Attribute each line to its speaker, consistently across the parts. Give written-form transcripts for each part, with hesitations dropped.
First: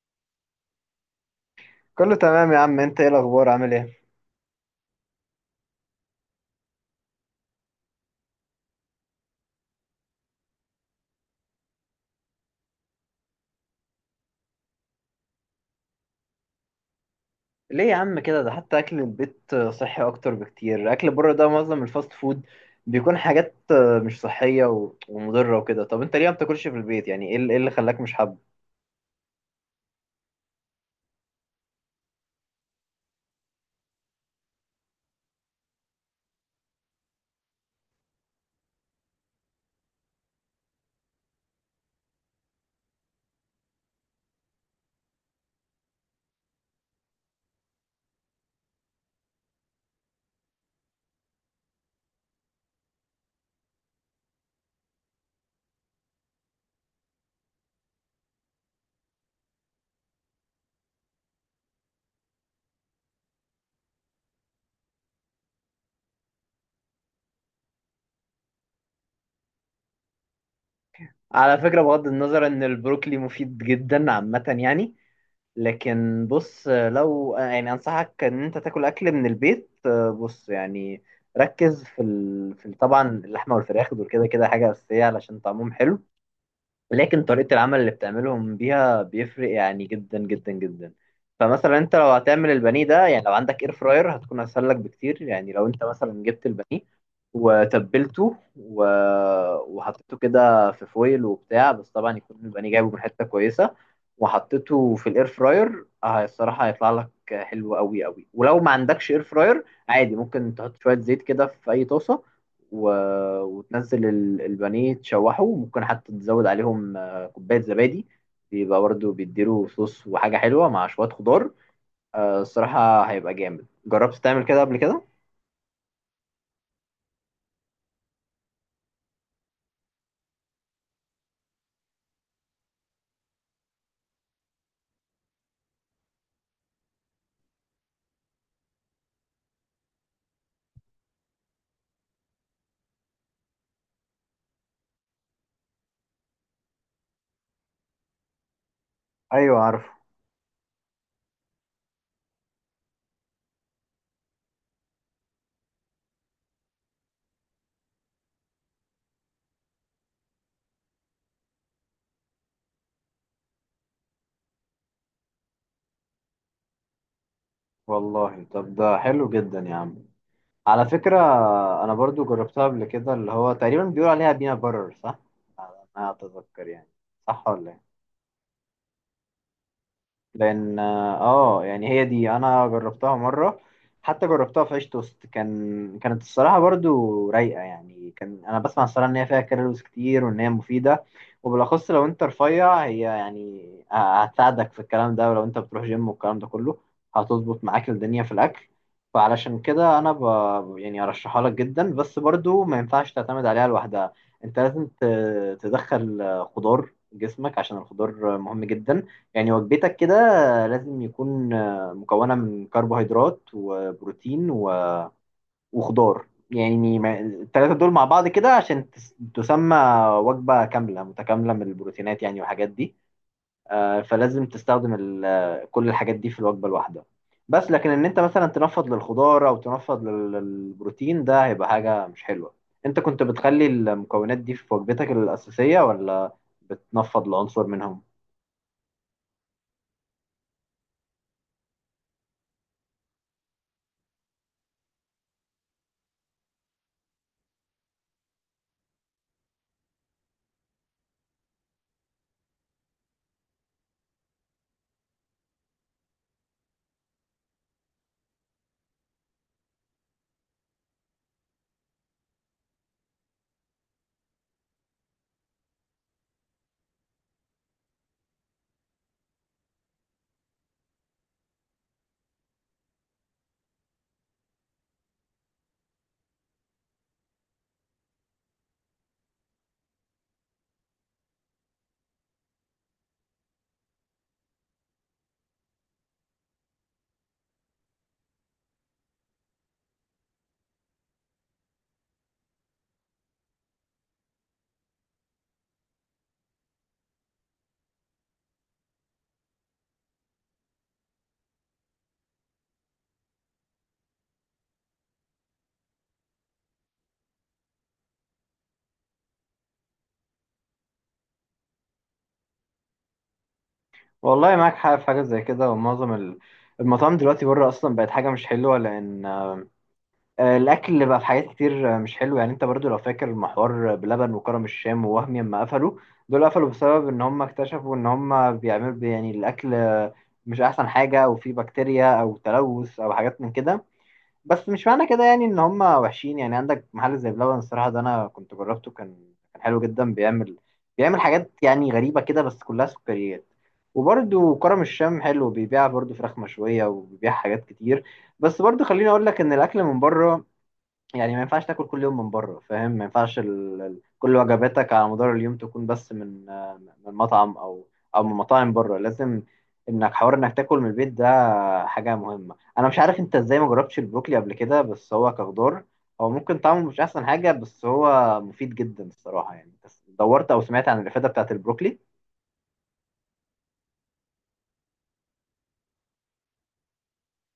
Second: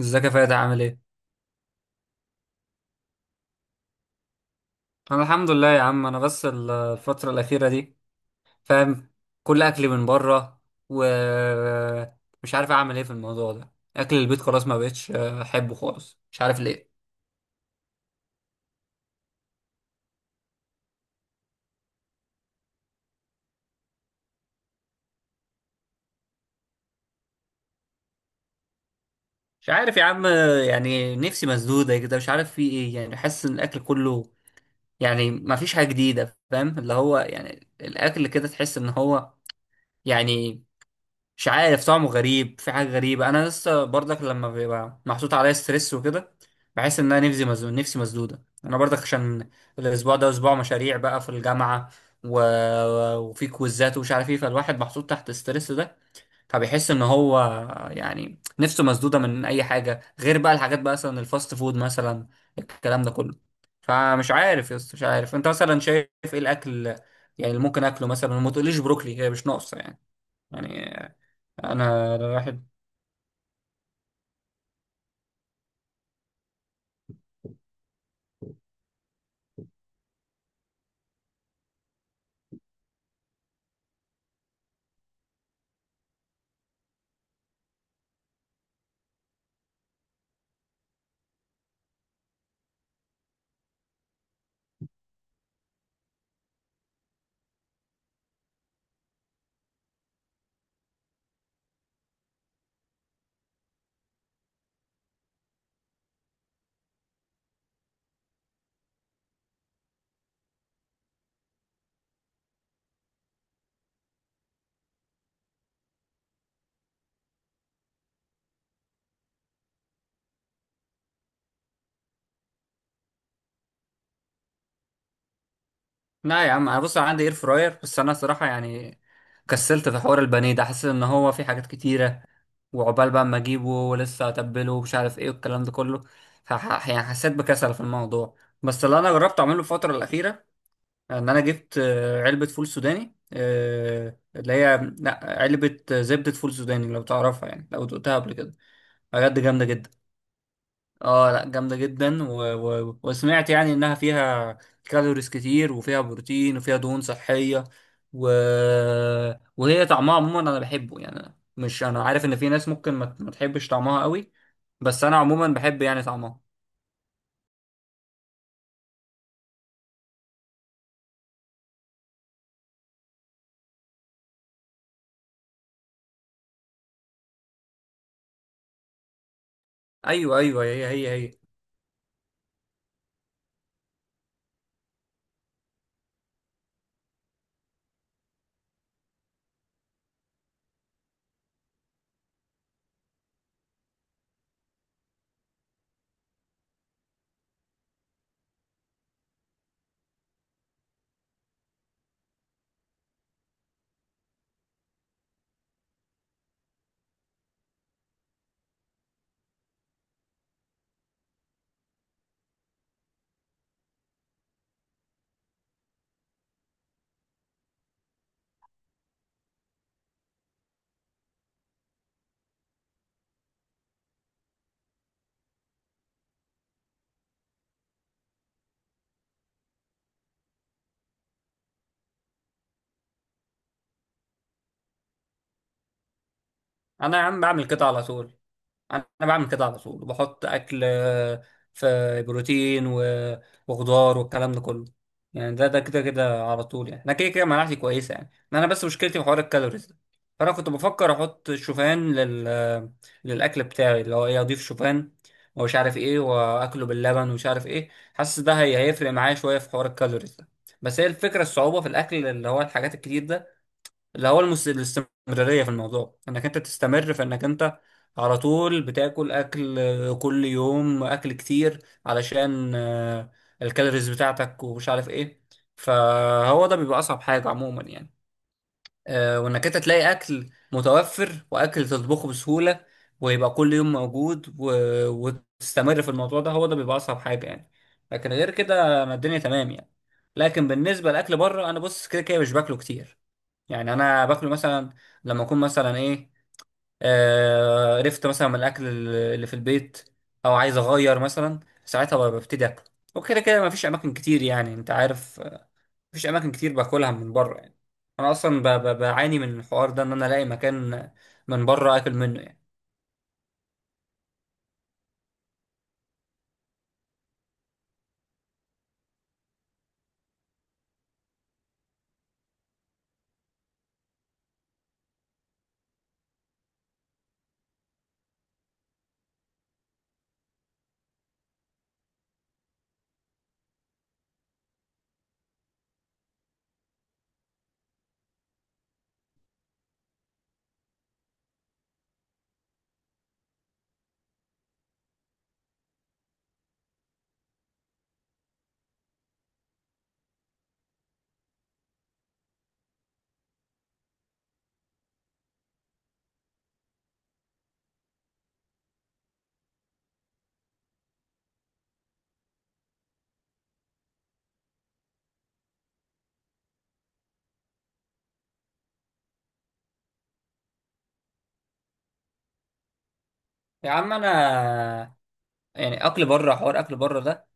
Speaker 1: ازيك يا فادي عامل ايه؟
Speaker 2: كله تمام يا عم. انت ايه الاخبار، عامل ايه؟
Speaker 1: انا الحمد لله يا عم، انا بس الفترة الأخيرة دي، فاهم، كل أكلي من بره، ومش عارف أعمل ايه في الموضوع ده. أكل البيت خلاص ما بقتش أحبه خالص، مش عارف ليه.
Speaker 2: ليه يا عم كده؟ ده حتى اكل البيت صحي اكتر بكتير. اكل بره ده معظم الفاست فود بيكون حاجات مش صحية و- ومضرة وكده. طب انت ليه ما بتاكلش في البيت؟ يعني ايه اللي خلاك مش حابه؟
Speaker 1: مش عارف يا عم، يعني نفسي مسدودة كده، مش عارف في ايه. يعني حاسس إن الأكل كله، يعني ما فيش حاجة جديدة، فاهم، اللي هو يعني الأكل كده تحس إن هو، يعني، مش عارف طعمه غريب، في حاجة غريبة. أنا لسه برضك لما بيبقى محطوط عليا ستريس وكده، بحس إن أنا نفسي مزنوق، نفسي مسدودة. أنا برضك عشان الأسبوع ده أسبوع مشاريع بقى في الجامعة، و... وفي كويزات ومش عارف إيه، فالواحد محطوط تحت الستريس ده، فبيحس إن هو، يعني، نفسه مسدودة من أي حاجة غير بقى الحاجات، بقى مثلا الفاست فود مثلا، الكلام ده كله. فمش عارف يا اسطى، مش عارف أنت مثلا شايف إيه الأكل يعني اللي ممكن آكله مثلا. وما تقوليش بروكلي، هي مش ناقصة يعني، يعني
Speaker 2: على فكرة، بغض
Speaker 1: انا
Speaker 2: النظر ان
Speaker 1: الواحد.
Speaker 2: البروكلي مفيد جدا عامة، يعني لكن بص، لو يعني انصحك ان انت تاكل اكل من البيت. بص، يعني ركز طبعا اللحمة والفراخ دول كده كده حاجة اساسية علشان طعمهم حلو. لكن طريقة العمل اللي بتعملهم بيها بيفرق يعني جدا جدا جدا. فمثلا انت لو هتعمل البانيه ده، يعني لو عندك اير فراير هتكون اسهل لك بكتير. يعني لو انت مثلا جبت البانيه وتبلته و... وحطيته كده في فويل وبتاع، بس طبعا يكون البانيه جايبه من حتة كويسة، وحطيته في الاير فراير، اه الصراحة هيطلع لك حلو قوي قوي. ولو ما عندكش اير فراير عادي، ممكن تحط شوية زيت كده في اي طاسة و... وتنزل البانيه تشوحه، وممكن حتى تزود عليهم كوباية زبادي، بيبقى برضه بيديله صوص وحاجة حلوة مع شوية خضار. الصراحة هيبقى جامد. جربت تعمل كده قبل كده؟
Speaker 1: لا يا عم، انا بص، أنا عندي اير فراير، بس انا صراحه يعني كسلت في حوار البانيه ده. حاسس ان هو في حاجات كتيره، وعقبال بقى اما اجيبه ولسه اتبله ومش عارف ايه والكلام ده كله، يعني حسيت بكسل في الموضوع. بس اللي انا جربت اعمله الفتره الاخيره ان انا جبت علبه فول سوداني، اللي هي لا، علبه زبده فول سوداني. لو تعرفها، يعني لو دقتها قبل كده، بجد
Speaker 2: ايوه،
Speaker 1: جامده
Speaker 2: عارفه.
Speaker 1: جدا. اه لا، جامدة جدا، وسمعت يعني انها فيها كالوريز كتير وفيها بروتين وفيها دهون صحية، و... وهي طعمها عموما انا بحبه. يعني مش، انا عارف ان في ناس ممكن ما تحبش طعمها قوي، بس انا عموما بحب يعني طعمها.
Speaker 2: والله طب ده حلو جدا يا عم. على فكره انا برضو جربتها قبل كده، اللي هو تقريبا بيقول عليها بينا برر، صح؟ انا اتذكر يعني، صح ولا إيه؟
Speaker 1: ايوه ايوه،
Speaker 2: لان
Speaker 1: هي هي هي.
Speaker 2: يعني هي دي انا جربتها مره. حتى جربتها في عيش توست. كانت الصراحه برضو رايقه. يعني كان انا بسمع الصراحه ان هي فيها كالوريز كتير وان هي مفيده، وبالاخص لو انت رفيع هي يعني هتساعدك في الكلام ده. ولو انت بتروح جيم والكلام ده كله، هتظبط معاك الدنيا في الاكل. فعلشان كده انا يعني ارشحها لك جدا. بس برضو ما ينفعش تعتمد عليها لوحدها. انت لازم تدخل خضار جسمك عشان الخضار مهم جدا. يعني وجبتك كده لازم يكون مكونة من كربوهيدرات وبروتين و- وخضار. يعني التلاتة دول مع بعض كده عشان تسمى وجبة كاملة متكاملة من البروتينات، يعني والحاجات دي. فلازم تستخدم كل الحاجات دي في الوجبة الواحدة. بس لكن ان انت مثلا تنفض للخضار او تنفض للبروتين ده هيبقى حاجة مش حلوة. انت كنت بتخلي المكونات دي في وجبتك الأساسية ولا
Speaker 1: انا يا
Speaker 2: بتنفض
Speaker 1: عم
Speaker 2: لعنصر
Speaker 1: بعمل كده
Speaker 2: منهم؟
Speaker 1: على طول، انا بعمل كده على طول، وبحط اكل في بروتين وخضار والكلام ده كله. يعني ده كده كده على طول، يعني انا كده كده مناعتي كويسه، يعني انا بس مشكلتي في حوار الكالوريز ده. فانا كنت بفكر احط شوفان لل للاكل بتاعي، اللي هو ايه، اضيف شوفان ومش عارف ايه واكله باللبن ومش عارف ايه. حاسس ده هي هيفرق معايا شويه في حوار الكالوريز ده. بس هي الفكره الصعوبه في الاكل، اللي هو الحاجات الكتير ده، اللي هو الاستمرارية في الموضوع، انك انت تستمر في انك انت على طول بتاكل اكل كل يوم، اكل كتير علشان الكالوريز بتاعتك ومش عارف ايه. فهو ده بيبقى اصعب حاجة عموما يعني. وانك انت تلاقي اكل متوفر واكل تطبخه بسهولة، ويبقى كل يوم موجود، وتستمر في الموضوع ده، هو ده بيبقى اصعب حاجة يعني. لكن غير كده انا الدنيا تمام يعني. لكن بالنسبة لأكل بره، انا بص كده كده مش باكله كتير. يعني انا باكله مثلا لما اكون مثلا ايه، آه قرفت مثلا من الاكل اللي في البيت، او عايز اغير مثلا، ساعتها ببتدي اكل. وكده كده مفيش اماكن كتير، يعني انت عارف، مفيش اماكن كتير باكلها من بره يعني. انا اصلا بعاني من الحوار ده ان انا الاقي مكان من بره اكل منه يعني.
Speaker 2: والله معاك حق في حاجة زي كده. ومعظم المطاعم دلوقتي بره أصلا بقت حاجة مش حلوة، لأن الأكل اللي بقى في حاجات كتير مش حلو. يعني أنت برضو لو فاكر المحور بلبن وكرم الشام ووهمي لما قفلوا، دول قفلوا بسبب إن هم اكتشفوا إن هم بيعملوا يعني الأكل مش أحسن حاجة، أو فيه بكتيريا أو تلوث أو حاجات من كده. بس مش معنى كده يعني ان هم وحشين. يعني عندك محل زي بلبن، الصراحه ده انا كنت جربته كان حلو جدا. بيعمل حاجات يعني غريبه كده بس كلها سكريات. وبرده كرم الشام حلو، بيبيع برده فراخ مشويه وبيبيع حاجات كتير. بس برده خليني اقول لك ان الاكل من بره، يعني ما ينفعش تاكل كل يوم من بره، فاهم؟ ما ينفعش كل وجباتك على مدار اليوم تكون بس من من مطعم او من مطاعم بره. لازم انك حوار انك تاكل من البيت حاجة مهمة. أنا مش عارف أنت إزاي ما جربتش البروكلي قبل كده، بس هو كخضار هو ممكن طعمه مش أحسن حاجة، بس هو مفيد جدا الصراحة. يعني بس دورت أو سمعت عن الإفادة بتاعة البروكلي؟
Speaker 1: يا عم انا، يعني اكل بره، حوار اكل بره ده،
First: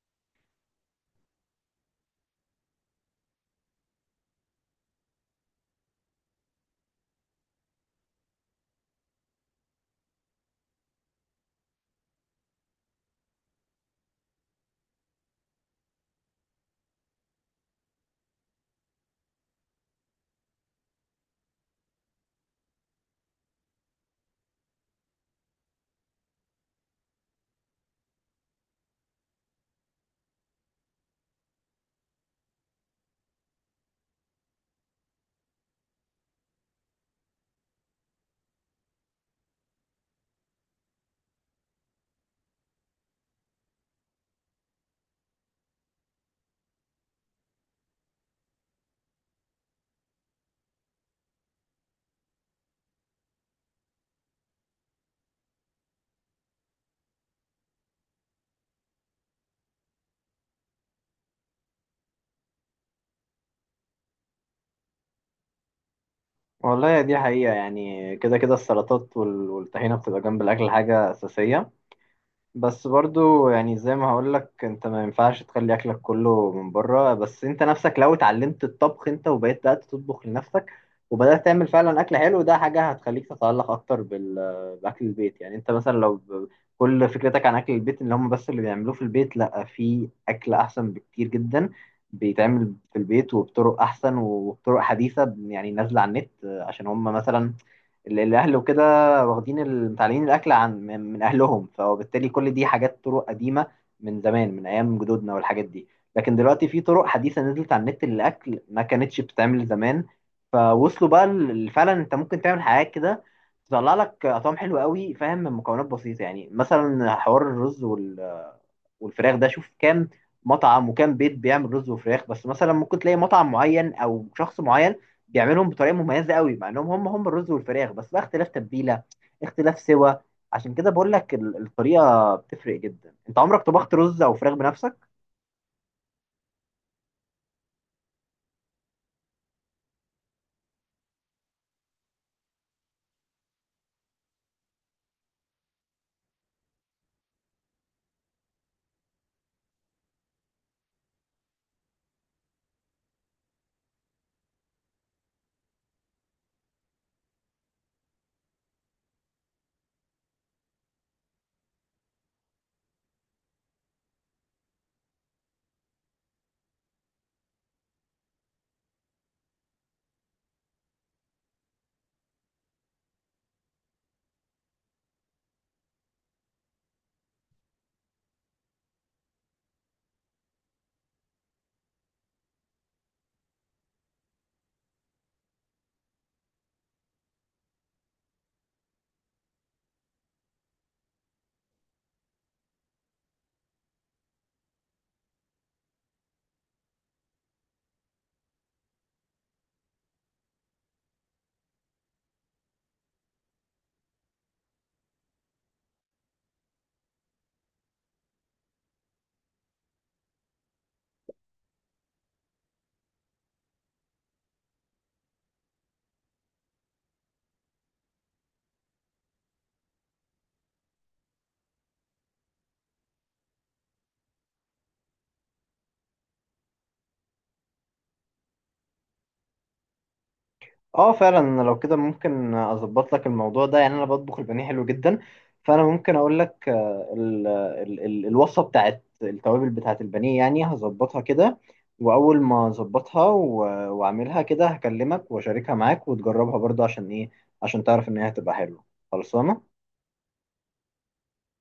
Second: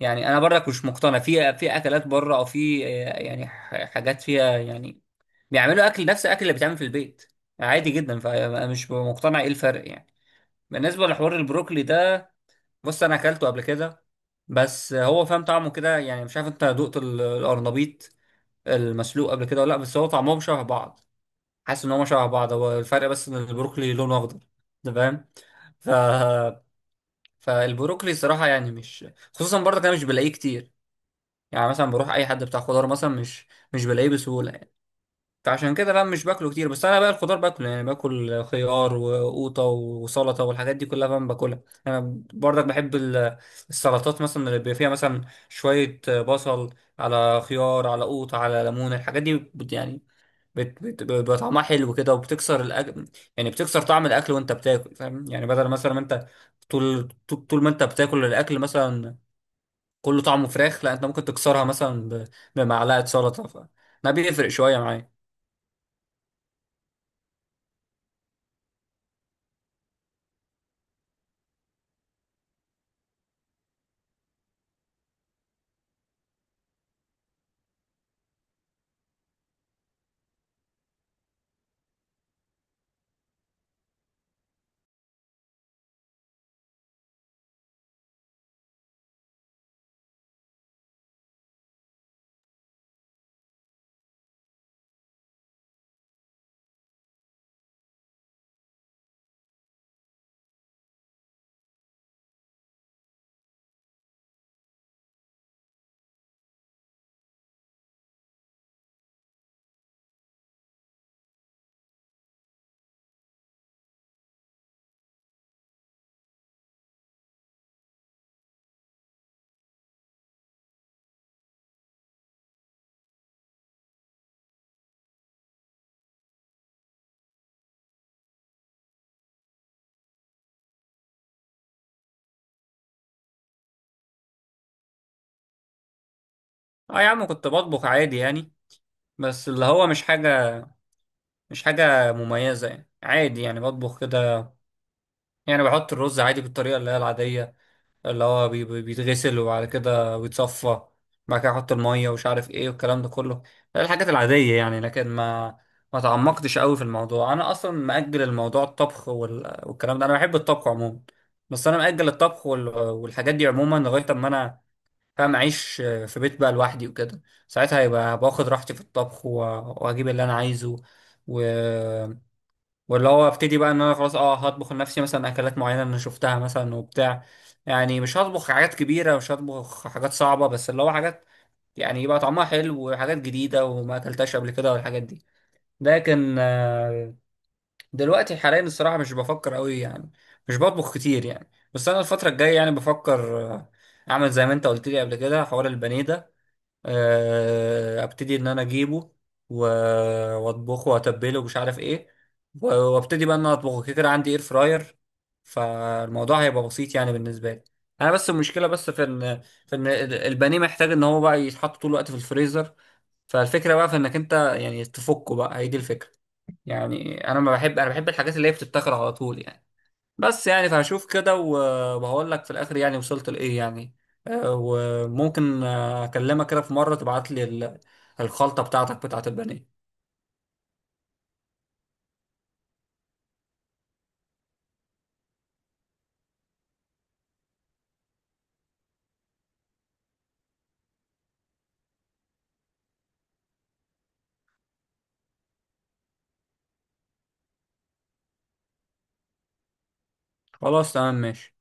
Speaker 1: يعني انا برضك مش مقتنع في اكلات بره، او في يعني حاجات فيها يعني بيعملوا اكل نفس الاكل اللي بيتعمل في البيت عادي جدا، فانا مش مقتنع ايه الفرق يعني. بالنسبه لحوار البروكلي ده، بص انا اكلته قبل كده، بس هو، فاهم، طعمه كده يعني. مش عارف انت دقت القرنبيط المسلوق قبل كده ولا لا، بس هو طعمهم شبه بعض، حاسس ان هم شبه بعض. هو الفرق بس ان البروكلي لونه اخضر، انت فاهم؟ ف فالبروكلي صراحه يعني مش، خصوصا برضك انا مش بلاقيه كتير. يعني مثلا بروح اي حد بتاع خضار مثلا، مش، مش بلاقيه بسهوله يعني. فعشان كده بقى مش باكله كتير. بس انا بقى الخضار باكله، يعني باكل خيار وقوطه وسلطه والحاجات دي كلها بقى باكلها. انا برضك بحب السلطات، مثلا اللي بيبقى فيها مثلا شويه بصل على خيار على قوطه على ليمون. الحاجات دي بت، يعني، بيبقى طعمها حلو كده وبتكسر الأكل، يعني بتكسر طعم الاكل وانت بتاكل، فاهم يعني؟ بدل مثلا ما انت طول طول طول ما انت بتاكل الاكل مثلا كله طعمه فراخ، لا انت ممكن تكسرها مثلا بمعلقه سلطه، ده بيفرق شويه معايا.
Speaker 2: والله دي حقيقة. يعني كده كده السلطات وال- والطحينة بتبقى جنب الأكل حاجة أساسية. بس برضو يعني زي ما هقولك انت ما ينفعش تخلي اكلك كله من بره. بس انت نفسك لو اتعلمت الطبخ انت وبقيت بدأت تطبخ لنفسك وبدأت تعمل فعلا اكل حلو، ده حاجة هتخليك تتعلق اكتر باكل البيت. يعني انت مثلا لو كل فكرتك عن اكل البيت اللي هم بس اللي بيعملوه في البيت، لا في اكل احسن بكتير جدا بيتعمل في البيت وبطرق احسن وبطرق حديثة، يعني نازلة على النت. عشان هم مثلا الاهل وكده واخدين متعلمين الاكل عن من اهلهم، فبالتالي كل دي حاجات طرق قديمه من زمان، من ايام جدودنا والحاجات دي. لكن دلوقتي في طرق حديثه نزلت على النت للاكل ما كانتش بتتعمل زمان. فوصلوا بقى فعلا انت ممكن تعمل حاجات كده تطلع لك اطعام حلوه قوي، فاهم؟ من مكونات بسيطه، يعني مثلا حوار الرز وال والفراخ ده شوف كام مطعم وكام بيت بيعمل رز وفراخ. بس مثلا ممكن تلاقي مطعم معين او شخص معين بيعملهم بطريقه مميزه قوي، مع انهم هم هم الرز والفراخ بس، بقى اختلاف تتبيله، اختلاف سوا. عشان كده بقول لك الطريقه بتفرق جدا. انت عمرك طبخت رز او فراخ بنفسك؟
Speaker 1: اه يا عم كنت بطبخ عادي يعني، بس اللي هو مش حاجه، مش حاجه مميزه. يعني عادي يعني بطبخ كده. يعني بحط الرز عادي بالطريقه اللي هي العاديه، اللي هو بيتغسل وبعد كده بيتصفى، بعد كده احط الميه ومش عارف ايه والكلام ده كله. ده الحاجات العاديه يعني، لكن ما تعمقتش قوي في الموضوع. انا اصلا مأجل الموضوع، الطبخ والكلام ده، انا بحب الطبخ عموما. بس انا مأجل الطبخ والحاجات دي عموما لغايه اما انا، فاهم، اعيش في بيت بقى لوحدي وكده. ساعتها هيبقى باخد راحتي في الطبخ، واجيب اللي انا عايزه، و... واللي هو ابتدي بقى ان انا خلاص، اه، هطبخ لنفسي مثلا اكلات معينه انا شفتها مثلا وبتاع. يعني مش هطبخ حاجات كبيره، مش هطبخ حاجات صعبه، بس اللي هو حاجات يعني يبقى طعمها حلو وحاجات جديده وما اكلتهاش قبل كده والحاجات دي. لكن دلوقتي حاليا الصراحه مش بفكر قوي يعني، مش بطبخ كتير يعني. بس انا الفتره الجايه يعني بفكر اعمل زي ما انت قلت لي قبل كده حوار البانيه ده. ابتدي ان انا اجيبه، و- واطبخه واتبله ومش عارف ايه، وابتدي بقى ان انا اطبخه. كده كده عندي اير فراير، فالموضوع هيبقى بسيط يعني بالنسبه لي. انا بس المشكله بس في ان، في ان البانيه محتاج ان هو بقى يتحط طول الوقت في الفريزر، فالفكره بقى في انك انت يعني تفكه بقى، هي دي الفكره. يعني انا ما بحب، انا بحب الحاجات اللي هي بتتاكل على طول يعني. بس يعني فهشوف كده، وهقول لك في الاخر يعني وصلت لايه يعني. وممكن اكلمك كده في مره تبعت لي الخلطه بتاعتك بتاعت البانيه.
Speaker 2: اه فعلا، لو كده ممكن اظبط لك الموضوع ده. يعني انا بطبخ البانيه حلو جدا، فانا ممكن اقول لك ال ال ال الوصفه بتاعت التوابل بتاعت البانيه. يعني هظبطها كده، واول ما اظبطها و- واعملها كده هكلمك واشاركها معاك وتجربها برضه، عشان ايه؟ عشان تعرف ان هي هتبقى حلوه خلصانه.
Speaker 1: خلاص تمام ماشي.